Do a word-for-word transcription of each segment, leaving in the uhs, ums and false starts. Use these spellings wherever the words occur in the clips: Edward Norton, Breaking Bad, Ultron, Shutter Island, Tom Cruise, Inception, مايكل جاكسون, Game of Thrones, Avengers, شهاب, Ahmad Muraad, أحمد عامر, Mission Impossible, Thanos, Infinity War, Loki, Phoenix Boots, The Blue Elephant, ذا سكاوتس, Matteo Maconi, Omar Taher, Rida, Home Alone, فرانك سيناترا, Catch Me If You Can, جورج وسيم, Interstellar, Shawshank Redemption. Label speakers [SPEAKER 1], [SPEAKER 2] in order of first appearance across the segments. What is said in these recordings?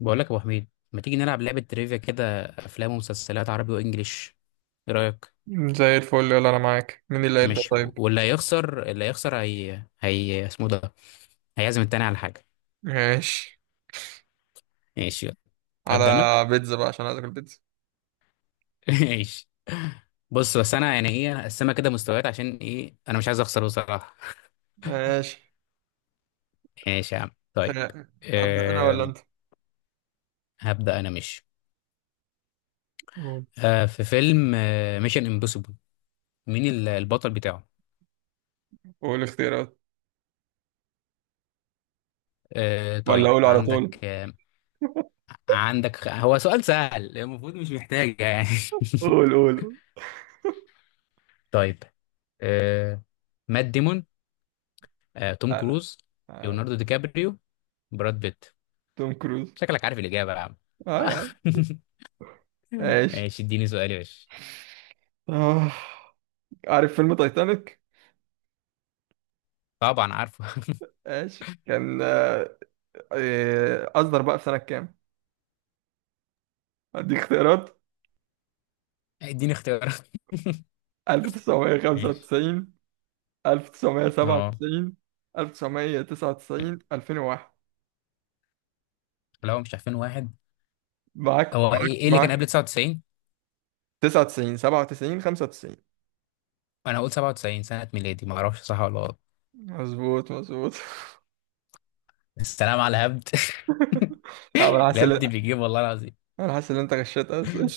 [SPEAKER 1] بقول لك يا ابو حميد، ما تيجي نلعب لعبه تريفيا كده، افلام ومسلسلات عربي وانجليش؟ ايه رايك؟
[SPEAKER 2] زي الفل يلا انا معاك. مين اللي هيبدأ
[SPEAKER 1] ماشي،
[SPEAKER 2] طيب؟
[SPEAKER 1] واللي هيخسر اللي هيخسر هي هي اسمه ده، هيعزم التاني على حاجه.
[SPEAKER 2] ماشي.
[SPEAKER 1] ماشي يلا.
[SPEAKER 2] على
[SPEAKER 1] ابدا انا.
[SPEAKER 2] بيتزا بقى عشان عايز اكل بيتزا.
[SPEAKER 1] ماشي. بص، بس انا يعني ايه، هقسمها كده مستويات، عشان ايه؟ انا مش عايز اخسر بصراحه.
[SPEAKER 2] ماشي.
[SPEAKER 1] ماشي يا عم، طيب.
[SPEAKER 2] آه، ابدأ انا ولا
[SPEAKER 1] أم...
[SPEAKER 2] انت؟
[SPEAKER 1] هبدا انا مش
[SPEAKER 2] قول
[SPEAKER 1] أه في فيلم ميشن امبوسيبل، مين ال- البطل بتاعه؟
[SPEAKER 2] قول اختيارات،
[SPEAKER 1] أه
[SPEAKER 2] ولا
[SPEAKER 1] طيب،
[SPEAKER 2] اقول على طول؟
[SPEAKER 1] عندك آه، عندك خ- هو سؤال سهل المفروض، مش محتاجة يعني.
[SPEAKER 2] قول قول قول.
[SPEAKER 1] طيب. آه... مات ديمون، آه... توم
[SPEAKER 2] لا لا
[SPEAKER 1] كروز،
[SPEAKER 2] آه،
[SPEAKER 1] ليوناردو دي كابريو، براد بيت؟
[SPEAKER 2] توم كروز.
[SPEAKER 1] شكلك عارف الإجابة يا عم.
[SPEAKER 2] اه
[SPEAKER 1] آه.
[SPEAKER 2] يا عم. ماشي.
[SPEAKER 1] ماشي، اديني سؤال يا باشا.
[SPEAKER 2] آه. عارف فيلم تايتانيك؟
[SPEAKER 1] طبعا عارفه.
[SPEAKER 2] ماشي، كان آه، آه، اصدر بقى في سنة كام؟ اديك اختيارات:
[SPEAKER 1] اديني اختيارات. ماشي.
[SPEAKER 2] ألف وتسعمية وخمسة وتسعين،
[SPEAKER 1] اه.
[SPEAKER 2] ألف وتسعمية وسبعة وتسعين، ألف وتسعمية وتسعة وتسعين، ألفين وواحد.
[SPEAKER 1] لو مش عارفين واحد،
[SPEAKER 2] معاك
[SPEAKER 1] هو
[SPEAKER 2] معاك
[SPEAKER 1] ايه ايه اللي كان قبل
[SPEAKER 2] معاك.
[SPEAKER 1] تسعة وتسعين؟
[SPEAKER 2] تسعة وتسعين، سبعة وتسعين، خمسة وتسعين.
[SPEAKER 1] انا هقول سبعة وتسعين سنة ميلادي، ما اعرفش صح ولا غلط.
[SPEAKER 2] مظبوط مظبوط.
[SPEAKER 1] السلام على الهبد.
[SPEAKER 2] لا، انا حاسس
[SPEAKER 1] الهبد
[SPEAKER 2] ان
[SPEAKER 1] بيجيب والله العظيم.
[SPEAKER 2] انا حاسس ان انت غشيت اصلا.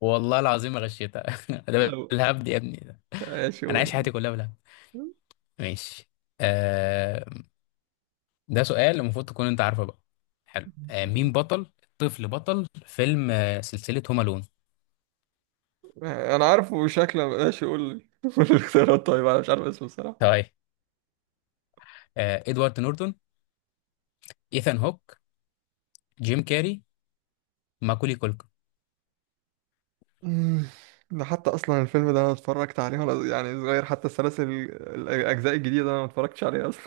[SPEAKER 1] والله العظيم ما غشيتها. ده
[SPEAKER 2] أو-
[SPEAKER 1] بالهبد يا ابني ده،
[SPEAKER 2] ايش
[SPEAKER 1] انا عايش حياتي
[SPEAKER 2] يقول.
[SPEAKER 1] كلها بالهبد. ماشي. آه، ده سؤال المفروض تكون انت عارفه بقى. حلو، آه مين بطل، طفل بطل فيلم آه سلسلة هوم الون؟
[SPEAKER 2] انا عارفه شكله ايش يقول. قول الاختيارات طيب، انا مش عارف اسمه الصراحه.
[SPEAKER 1] طيب، آه ادوارد نورتون، ايثان هوك، جيم كاري، ماكولي كولكن؟
[SPEAKER 2] أمم، ده حتى اصلا الفيلم ده انا اتفرجت عليه وانا يعني صغير، حتى السلاسل الاجزاء الجديده انا ما اتفرجتش عليها اصلا.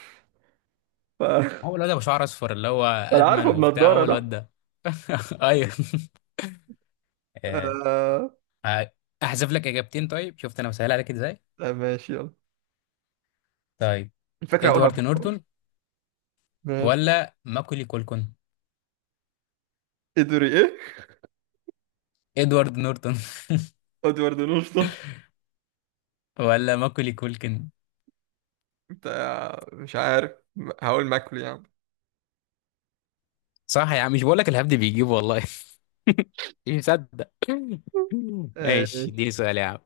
[SPEAKER 2] ف...
[SPEAKER 1] هو الواد ابو شعر اصفر اللي هو
[SPEAKER 2] فانا
[SPEAKER 1] ادمن
[SPEAKER 2] عارفه
[SPEAKER 1] وبتاع،
[SPEAKER 2] بنضاره
[SPEAKER 1] هو
[SPEAKER 2] ده.
[SPEAKER 1] الواد ده. ايوه. آه.
[SPEAKER 2] آه...
[SPEAKER 1] آه، احذف لك اجابتين، طيب شفت انا بسهل عليك ازاي؟
[SPEAKER 2] آه ماشي يلا.
[SPEAKER 1] طيب،
[SPEAKER 2] الفكره اقولها.
[SPEAKER 1] ادوارد نورتون
[SPEAKER 2] ماشي.
[SPEAKER 1] ولا ماكولي كولكن؟
[SPEAKER 2] ادري ايه.
[SPEAKER 1] ادوارد نورتون.
[SPEAKER 2] ادوارد نورتون.
[SPEAKER 1] ولا ماكولي كولكن؟
[SPEAKER 2] بتاع مش عارف، هقول ماكل يعني.
[SPEAKER 1] صح يا عم، مش بقول لك الهبد بيجيب والله. مش مصدق.
[SPEAKER 2] آه،
[SPEAKER 1] ماشي، اديني سؤال يا عم.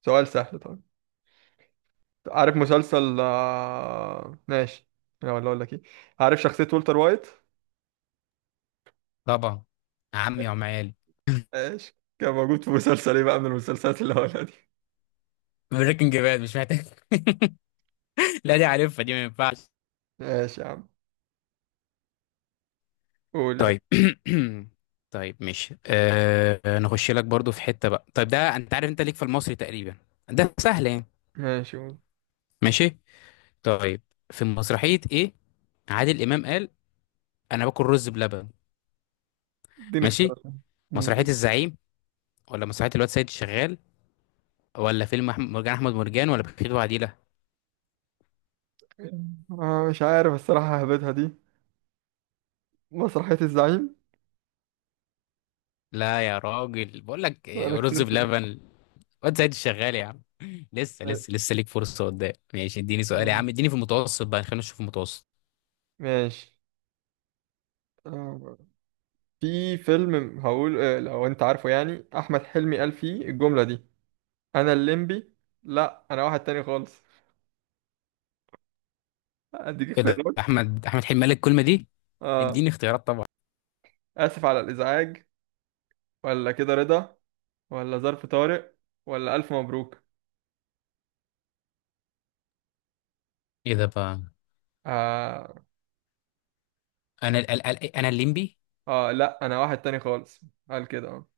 [SPEAKER 2] سؤال سهل طبعا. عارف مسلسل آه، ماشي. لا، ولا اقول لك ايه. عارف شخصية والتر وايت؟
[SPEAKER 1] طبعا، عمي وعمال.
[SPEAKER 2] ماشي، كان موجود في مسلسل ايه بقى من المسلسلات اللي هقولها دي.
[SPEAKER 1] بريكنج باد، مش محتاج. لا دي عارفها دي، ما ينفعش.
[SPEAKER 2] ماشي يا عم. قول يا عم.
[SPEAKER 1] طيب. طيب ماشي، أه نخش لك برضو في حتة بقى، طيب ده انت عارف، انت ليك في المصري تقريبا، ده سهل يعني.
[SPEAKER 2] ماشي. قول.
[SPEAKER 1] ماشي. طيب، في مسرحية ايه عادل امام قال انا باكل رز بلبن؟
[SPEAKER 2] اديني
[SPEAKER 1] ماشي،
[SPEAKER 2] اختيارات. أمم،
[SPEAKER 1] مسرحية
[SPEAKER 2] قول.
[SPEAKER 1] الزعيم ولا مسرحية الواد سيد الشغال ولا فيلم أحمد مرجان أحمد مرجان ولا بخيت وعديلة؟
[SPEAKER 2] آه، مش عارف الصراحة، هبتها دي. مسرحية الزعيم.
[SPEAKER 1] لا يا راجل، بقول لك
[SPEAKER 2] انا
[SPEAKER 1] إيه، رز
[SPEAKER 2] خسرت دي.
[SPEAKER 1] بلبن. واد سيد الشغال يا عم. لسه
[SPEAKER 2] آه،
[SPEAKER 1] لسه لسه ليك فرصة قدام. ماشي اديني سؤال يا عم، اديني في المتوسط بقى، خلينا نشوف المتوسط.
[SPEAKER 2] ماشي. آه، في فيلم هقول، آه، لو انت عارفه يعني، احمد حلمي قال فيه الجملة دي: انا الليمبي. لا انا واحد تاني خالص. اديك
[SPEAKER 1] ايه ده،
[SPEAKER 2] اختيارات.
[SPEAKER 1] أحمد أحمد حلمي قال لك الكلمة دي؟
[SPEAKER 2] اه.
[SPEAKER 1] اديني اختيارات طبعا.
[SPEAKER 2] اسف على الازعاج، ولا كده رضا، ولا ظرف طارق، ولا الف مبروك.
[SPEAKER 1] ايه ده بقى؟
[SPEAKER 2] اه,
[SPEAKER 1] انا ال ال ال انا الليمبي.
[SPEAKER 2] آه لا انا واحد تاني خالص. قال كده اه.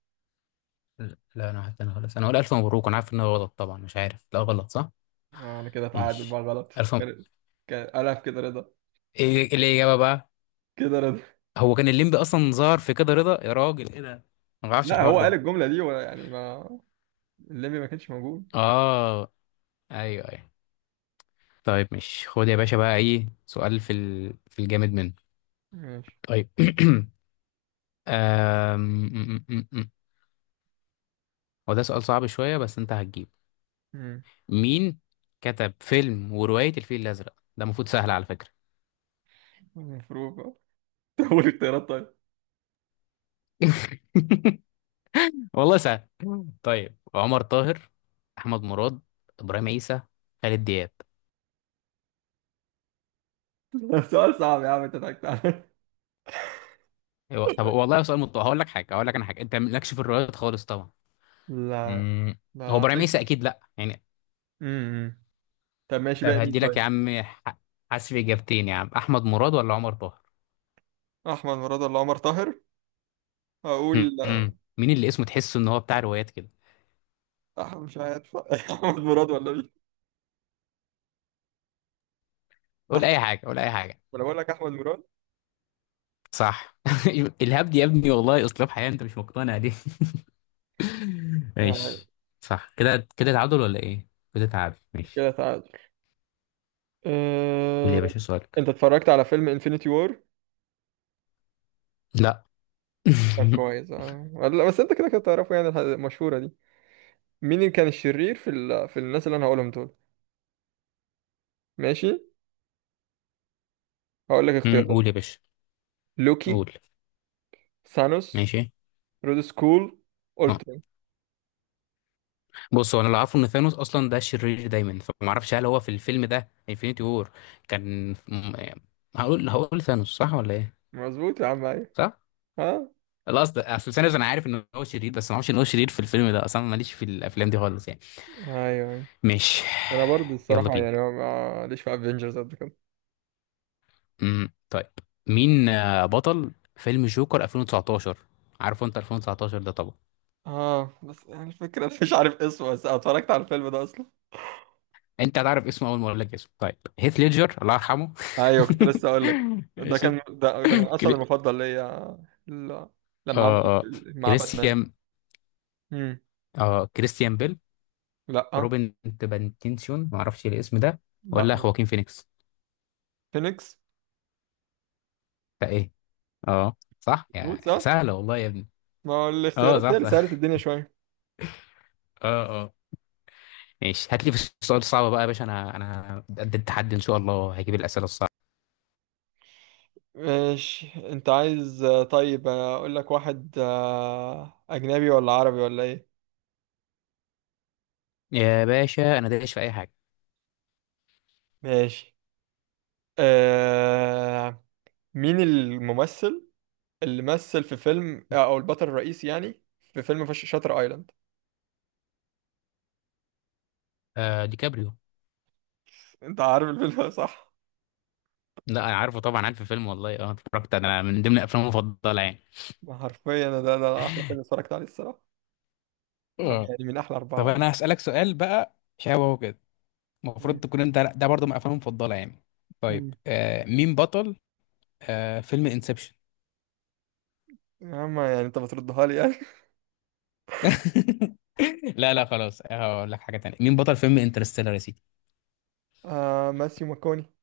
[SPEAKER 1] لا لا، انا حتى انا خلاص انا اقول الف مبروك، انا عارف ان هو غلط طبعا، مش عارف لا غلط صح.
[SPEAKER 2] آه، انا كده تعادل بقى.
[SPEAKER 1] ماشي.
[SPEAKER 2] غلط
[SPEAKER 1] الف م...
[SPEAKER 2] كان. كان قالها في كده رضا.
[SPEAKER 1] ايه، إيه الاجابه بقى؟
[SPEAKER 2] كده رضا.
[SPEAKER 1] هو كان الليمبي اصلا ظهر في كده رضا يا راجل، ايه ده؟ انا ما بعرفش
[SPEAKER 2] لا،
[SPEAKER 1] الحوار
[SPEAKER 2] هو قال
[SPEAKER 1] ده.
[SPEAKER 2] الجملة دي، ولا يعني ما. الليمبي ما كانش موجود.
[SPEAKER 1] اه، ايوه ايوه. طيب مش خد يا باشا بقى، ايه سؤال في ال... في الجامد منه.
[SPEAKER 2] ماشي.
[SPEAKER 1] طيب. آم، م- م- م- م. هو ده سؤال صعب شويه بس انت هتجيب.
[SPEAKER 2] مم.
[SPEAKER 1] مين كتب فيلم وروايه الفيل الازرق؟ ده المفروض سهل على فكره.
[SPEAKER 2] المفروض بقى؟ اقول اختيارات طيب.
[SPEAKER 1] والله سهل. طيب، عمر طاهر، احمد مراد، ابراهيم عيسى، خالد دياب؟
[SPEAKER 2] سؤال صعب يا عم، انت ضحكت عليا.
[SPEAKER 1] أيوة، طب والله سؤال مت... هقول لك حاجه، هقول لك انا حاجه، انت مالكش في الروايات خالص طبعا.
[SPEAKER 2] لا
[SPEAKER 1] مم. هو
[SPEAKER 2] لا،
[SPEAKER 1] ابراهيم
[SPEAKER 2] عشان
[SPEAKER 1] عيسى
[SPEAKER 2] كده.
[SPEAKER 1] اكيد لا يعني.
[SPEAKER 2] امم. طب ماشي
[SPEAKER 1] طب
[SPEAKER 2] بقى، مين
[SPEAKER 1] هدي لك يا
[SPEAKER 2] طيب؟
[SPEAKER 1] عم، ح- حذف اجابتين يا عم، احمد مراد ولا عمر طاهر؟
[SPEAKER 2] احمد مراد ولا عمر طاهر؟ هقول
[SPEAKER 1] مم. مين اللي اسمه تحسه ان هو بتاع روايات كده؟
[SPEAKER 2] احمد مش عارف. احمد مراد ولا مين؟
[SPEAKER 1] قول اي
[SPEAKER 2] احمد،
[SPEAKER 1] حاجه، قول اي حاجه.
[SPEAKER 2] ولا بقول لك احمد مراد.
[SPEAKER 1] صح. الهبد يا ابني والله اسلوب حياه، انت مش مقتنع دي.
[SPEAKER 2] تعال.
[SPEAKER 1] ماشي. صح، كده كده تعادل ولا ايه؟ كده تعادل، ماشي.
[SPEAKER 2] كده تعادل.
[SPEAKER 1] قول
[SPEAKER 2] أه...
[SPEAKER 1] يا باشا سؤالك.
[SPEAKER 2] انت اتفرجت على فيلم انفينيتي وور؟
[SPEAKER 1] لا.
[SPEAKER 2] طب كويس. اه لا بس انت كده كده تعرفه يعني، الح- المشهوره دي. مين اللي كان الشرير في ال... في الناس اللي انا هقولهم دول؟ ماشي، هقول لك
[SPEAKER 1] مم.
[SPEAKER 2] اختيارات.
[SPEAKER 1] قول يا باشا.
[SPEAKER 2] لوكي،
[SPEAKER 1] قول.
[SPEAKER 2] ثانوس،
[SPEAKER 1] ماشي.
[SPEAKER 2] رود سكول، اولترا.
[SPEAKER 1] بص، هو انا اللي اعرفه ان ثانوس اصلا ده شرير دايما، فما اعرفش هل هو في الفيلم ده انفينيتي وور كان م- هقول، هقول ثانوس صح ولا ايه؟
[SPEAKER 2] مظبوط يا عم ايوه.
[SPEAKER 1] صح.
[SPEAKER 2] ها.
[SPEAKER 1] لا اصل، اصل ثانوس انا عارف ان هو شرير، بس ما اعرفش ان هو شرير في الفيلم ده اصلا، ماليش في الافلام دي خالص يعني.
[SPEAKER 2] ايوه أيوة.
[SPEAKER 1] ماشي.
[SPEAKER 2] انا برضه
[SPEAKER 1] يلا
[SPEAKER 2] الصراحه
[SPEAKER 1] بينا.
[SPEAKER 2] يعني ما ما- ليش في افنجرز قد كده.
[SPEAKER 1] امم طيب، مين آه، بطل فيلم جوكر ألفين وتسعتاشر؟ عارفه انت ألفين وتسعة عشر ده طبعا.
[SPEAKER 2] اه بس يعني الفكرة، مش عارف اسمه بس أنا اتفرجت على الفيلم ده اصلا.
[SPEAKER 1] انت هتعرف اسمه اول ما اقول لك اسمه، طيب هيث ليدجر الله يرحمه.
[SPEAKER 2] ايوه، كنت لسه اقول لك، ده
[SPEAKER 1] ماشي.
[SPEAKER 2] كان ده, ده كان اصلا
[SPEAKER 1] كري...
[SPEAKER 2] المفضل ليا. ال- لما
[SPEAKER 1] اه
[SPEAKER 2] عمل
[SPEAKER 1] اه،
[SPEAKER 2] مع باتمان.
[SPEAKER 1] كريستيان،
[SPEAKER 2] امم.
[SPEAKER 1] اه كريستيان بيل،
[SPEAKER 2] لا.
[SPEAKER 1] روبن، تبنتينسيون ما اعرفش الاسم ده،
[SPEAKER 2] لا.
[SPEAKER 1] ولا خواكين فينيكس؟
[SPEAKER 2] فينيكس.
[SPEAKER 1] فايه. اه صح،
[SPEAKER 2] بوتس
[SPEAKER 1] يا
[SPEAKER 2] اه.
[SPEAKER 1] سهله والله يا ابني.
[SPEAKER 2] ما هو
[SPEAKER 1] اه
[SPEAKER 2] الاختيارات هي
[SPEAKER 1] صح
[SPEAKER 2] اللي
[SPEAKER 1] صح.
[SPEAKER 2] سهلت الدنيا شويه.
[SPEAKER 1] اه اه. ماشي، هات لي في السؤال الصعب بقى يا باشا، انا انا قد التحدي ان شاء الله، هجيب الاسئله الصعبه.
[SPEAKER 2] ماشي، انت عايز آه، طيب، آه، اقول لك واحد آه، اجنبي ولا عربي ولا ايه؟
[SPEAKER 1] يا باشا انا دايش في اي حاجه.
[SPEAKER 2] ماشي. أه... مين الممثل اللي مثل في فيلم آه، او البطل الرئيسي يعني، في فيلم فش- شاتر ايلاند؟
[SPEAKER 1] آه دي كابريو.
[SPEAKER 2] انت عارف الفيلم ده صح؟
[SPEAKER 1] لا انا عارفه طبعا، عارف الفيلم والله، اه اتفرجت انا، من ضمن افلامي المفضله يعني.
[SPEAKER 2] ما حرفيا ده ده ده احلى فيلم اتفرجت عليه الصراحه. أو
[SPEAKER 1] اه.
[SPEAKER 2] يعني من احلى اربعه
[SPEAKER 1] طب
[SPEAKER 2] ولا.
[SPEAKER 1] انا هسألك سؤال بقى شبهه كده، المفروض
[SPEAKER 2] مم.
[SPEAKER 1] تكون انت ده برضه من افلامي المفضله يعني. طيب
[SPEAKER 2] مم.
[SPEAKER 1] آه مين بطل آه فيلم انسبشن؟
[SPEAKER 2] يا عم يعني انت بتردها لي يعني.
[SPEAKER 1] لا لا خلاص، هقول لك حاجة تانية، مين بطل فيلم انترستيلر يا سيدي؟
[SPEAKER 2] آه ماسيو ماكوني.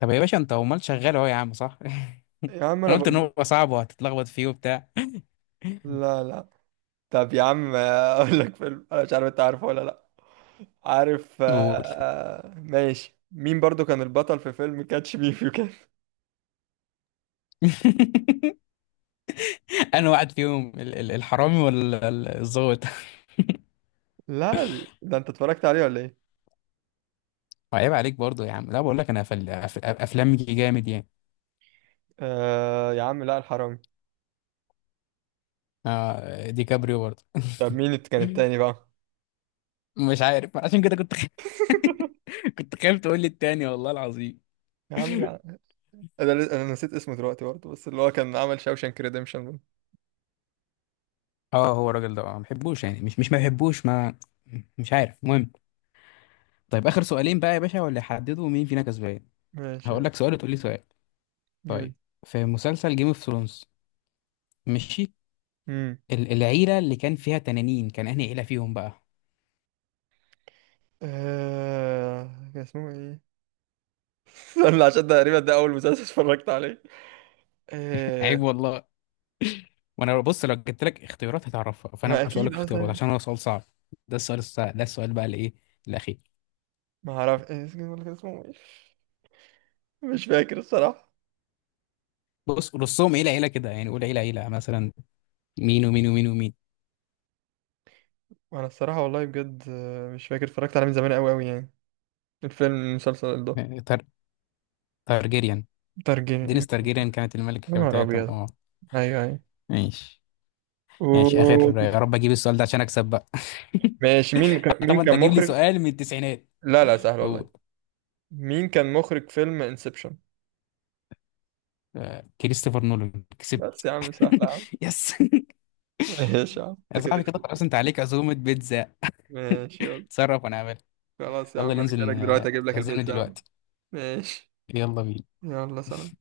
[SPEAKER 1] طب يا باشا انت امال شغال اهو يا عم، صح.
[SPEAKER 2] يا عم انا
[SPEAKER 1] انا قلت ان
[SPEAKER 2] بقول.
[SPEAKER 1] هو صعب وهتتلخبط فيه وبتاع.
[SPEAKER 2] لا لا. طب يا عم آه، اقول لك فيلم انا مش عارف انت عارفه ولا لا. عارف آه.
[SPEAKER 1] قول.
[SPEAKER 2] آه، ماشي، مين برضو كان البطل في فيلم كاتش مي فيو كان؟
[SPEAKER 1] انا واحد فيهم، ال- ال- الحرامي ولا ال- الظابط؟
[SPEAKER 2] لا ده انت اتفرجت عليه ولا ايه؟
[SPEAKER 1] عيب عليك برضو يا عم، لا بقول لك انا فل... أف- افلام جامد يعني.
[SPEAKER 2] آه يا عم لا الحرام.
[SPEAKER 1] آه دي كابريو برضو.
[SPEAKER 2] طب مين اللي كان التاني بقى؟
[SPEAKER 1] مش عارف، عشان كده كنت خ... كنت خايف تقول لي التاني والله العظيم.
[SPEAKER 2] يا عم لا. انا ل- انا نسيت اسمه دلوقتي برضه، بس اللي هو كان عمل شاوشانك ريديمشن.
[SPEAKER 1] اه هو الراجل ده اه ما بحبوش يعني، مش مش ما بحبوش ما، مش عارف المهم. طيب اخر سؤالين بقى يا باشا، واللي يحددوا مين فينا كسبان.
[SPEAKER 2] ماشي.
[SPEAKER 1] هقول لك سؤال وتقول لي سؤال.
[SPEAKER 2] ماشي.
[SPEAKER 1] طيب، في مسلسل جيم اوف ثرونز، ماشي،
[SPEAKER 2] امم.
[SPEAKER 1] ال- العيله اللي كان فيها تنانين، كان انهي عيله فيهم بقى؟
[SPEAKER 2] آه... كان اسمه ايه؟ استنى، عشان ده تقريبا ده اول مسلسل اتفرجت عليه.
[SPEAKER 1] عيب
[SPEAKER 2] آه...
[SPEAKER 1] والله. وانا بص، لو جبت لك اختيارات هتعرفها، فانا
[SPEAKER 2] ما
[SPEAKER 1] مش هقول لك
[SPEAKER 2] اكيد
[SPEAKER 1] اختيارات
[SPEAKER 2] اصلا.
[SPEAKER 1] عشان هو سؤال صعب. ده السؤال الصعب، ده السؤال بقى اللي ايه، الاخير.
[SPEAKER 2] ما اعرف إيه اسمه، ولا كان اسمه ايه. مش فاكر الصراحة.
[SPEAKER 1] بص رصهم عيله عيله كده يعني، قول عيله عيله مثلا، مين ومين ومين ومين.
[SPEAKER 2] وانا الصراحة والله بجد، آه، مش فاكر، اتفرجت عليه من زمان قوي قوي يعني، الفيلم المسلسل ده.
[SPEAKER 1] تار... تارجيريان.
[SPEAKER 2] ترجمة يا
[SPEAKER 1] دينيس تارجيريان كانت الملكه
[SPEAKER 2] نهار
[SPEAKER 1] بتاعتهم
[SPEAKER 2] ابيض.
[SPEAKER 1] اه.
[SPEAKER 2] ايوه ايوه.
[SPEAKER 1] ماشي. ماشي،
[SPEAKER 2] أوه.
[SPEAKER 1] اخر يا رب اجيب السؤال ده عشان اكسب بقى.
[SPEAKER 2] ماشي، مين كان
[SPEAKER 1] طبعا
[SPEAKER 2] مين
[SPEAKER 1] انت
[SPEAKER 2] كان
[SPEAKER 1] تجيب لي
[SPEAKER 2] مخرج؟
[SPEAKER 1] سؤال من التسعينات.
[SPEAKER 2] لا لا سهل والله.
[SPEAKER 1] او،
[SPEAKER 2] مين كان مخرج فيلم انسبشن؟
[SPEAKER 1] آه، كريستوفر نولان. كسبت.
[SPEAKER 2] بس يا عم سهل يا عم.
[SPEAKER 1] يس.
[SPEAKER 2] ماشي يا عم،
[SPEAKER 1] يا
[SPEAKER 2] انت كده
[SPEAKER 1] صاحبي كده
[SPEAKER 2] كده.
[SPEAKER 1] خلاص، انت عليك عزومة بيتزا.
[SPEAKER 2] ماشي يلا.
[SPEAKER 1] اتصرف، وانا اعمل.
[SPEAKER 2] خلاص يا عم،
[SPEAKER 1] يلا
[SPEAKER 2] انا
[SPEAKER 1] ننزل
[SPEAKER 2] جاي لك
[SPEAKER 1] ن-
[SPEAKER 2] دلوقتي اجيب لك
[SPEAKER 1] تعزمني
[SPEAKER 2] البيتزا يا عم.
[SPEAKER 1] دلوقتي.
[SPEAKER 2] ماشي
[SPEAKER 1] يلا بينا.
[SPEAKER 2] يلا سلام.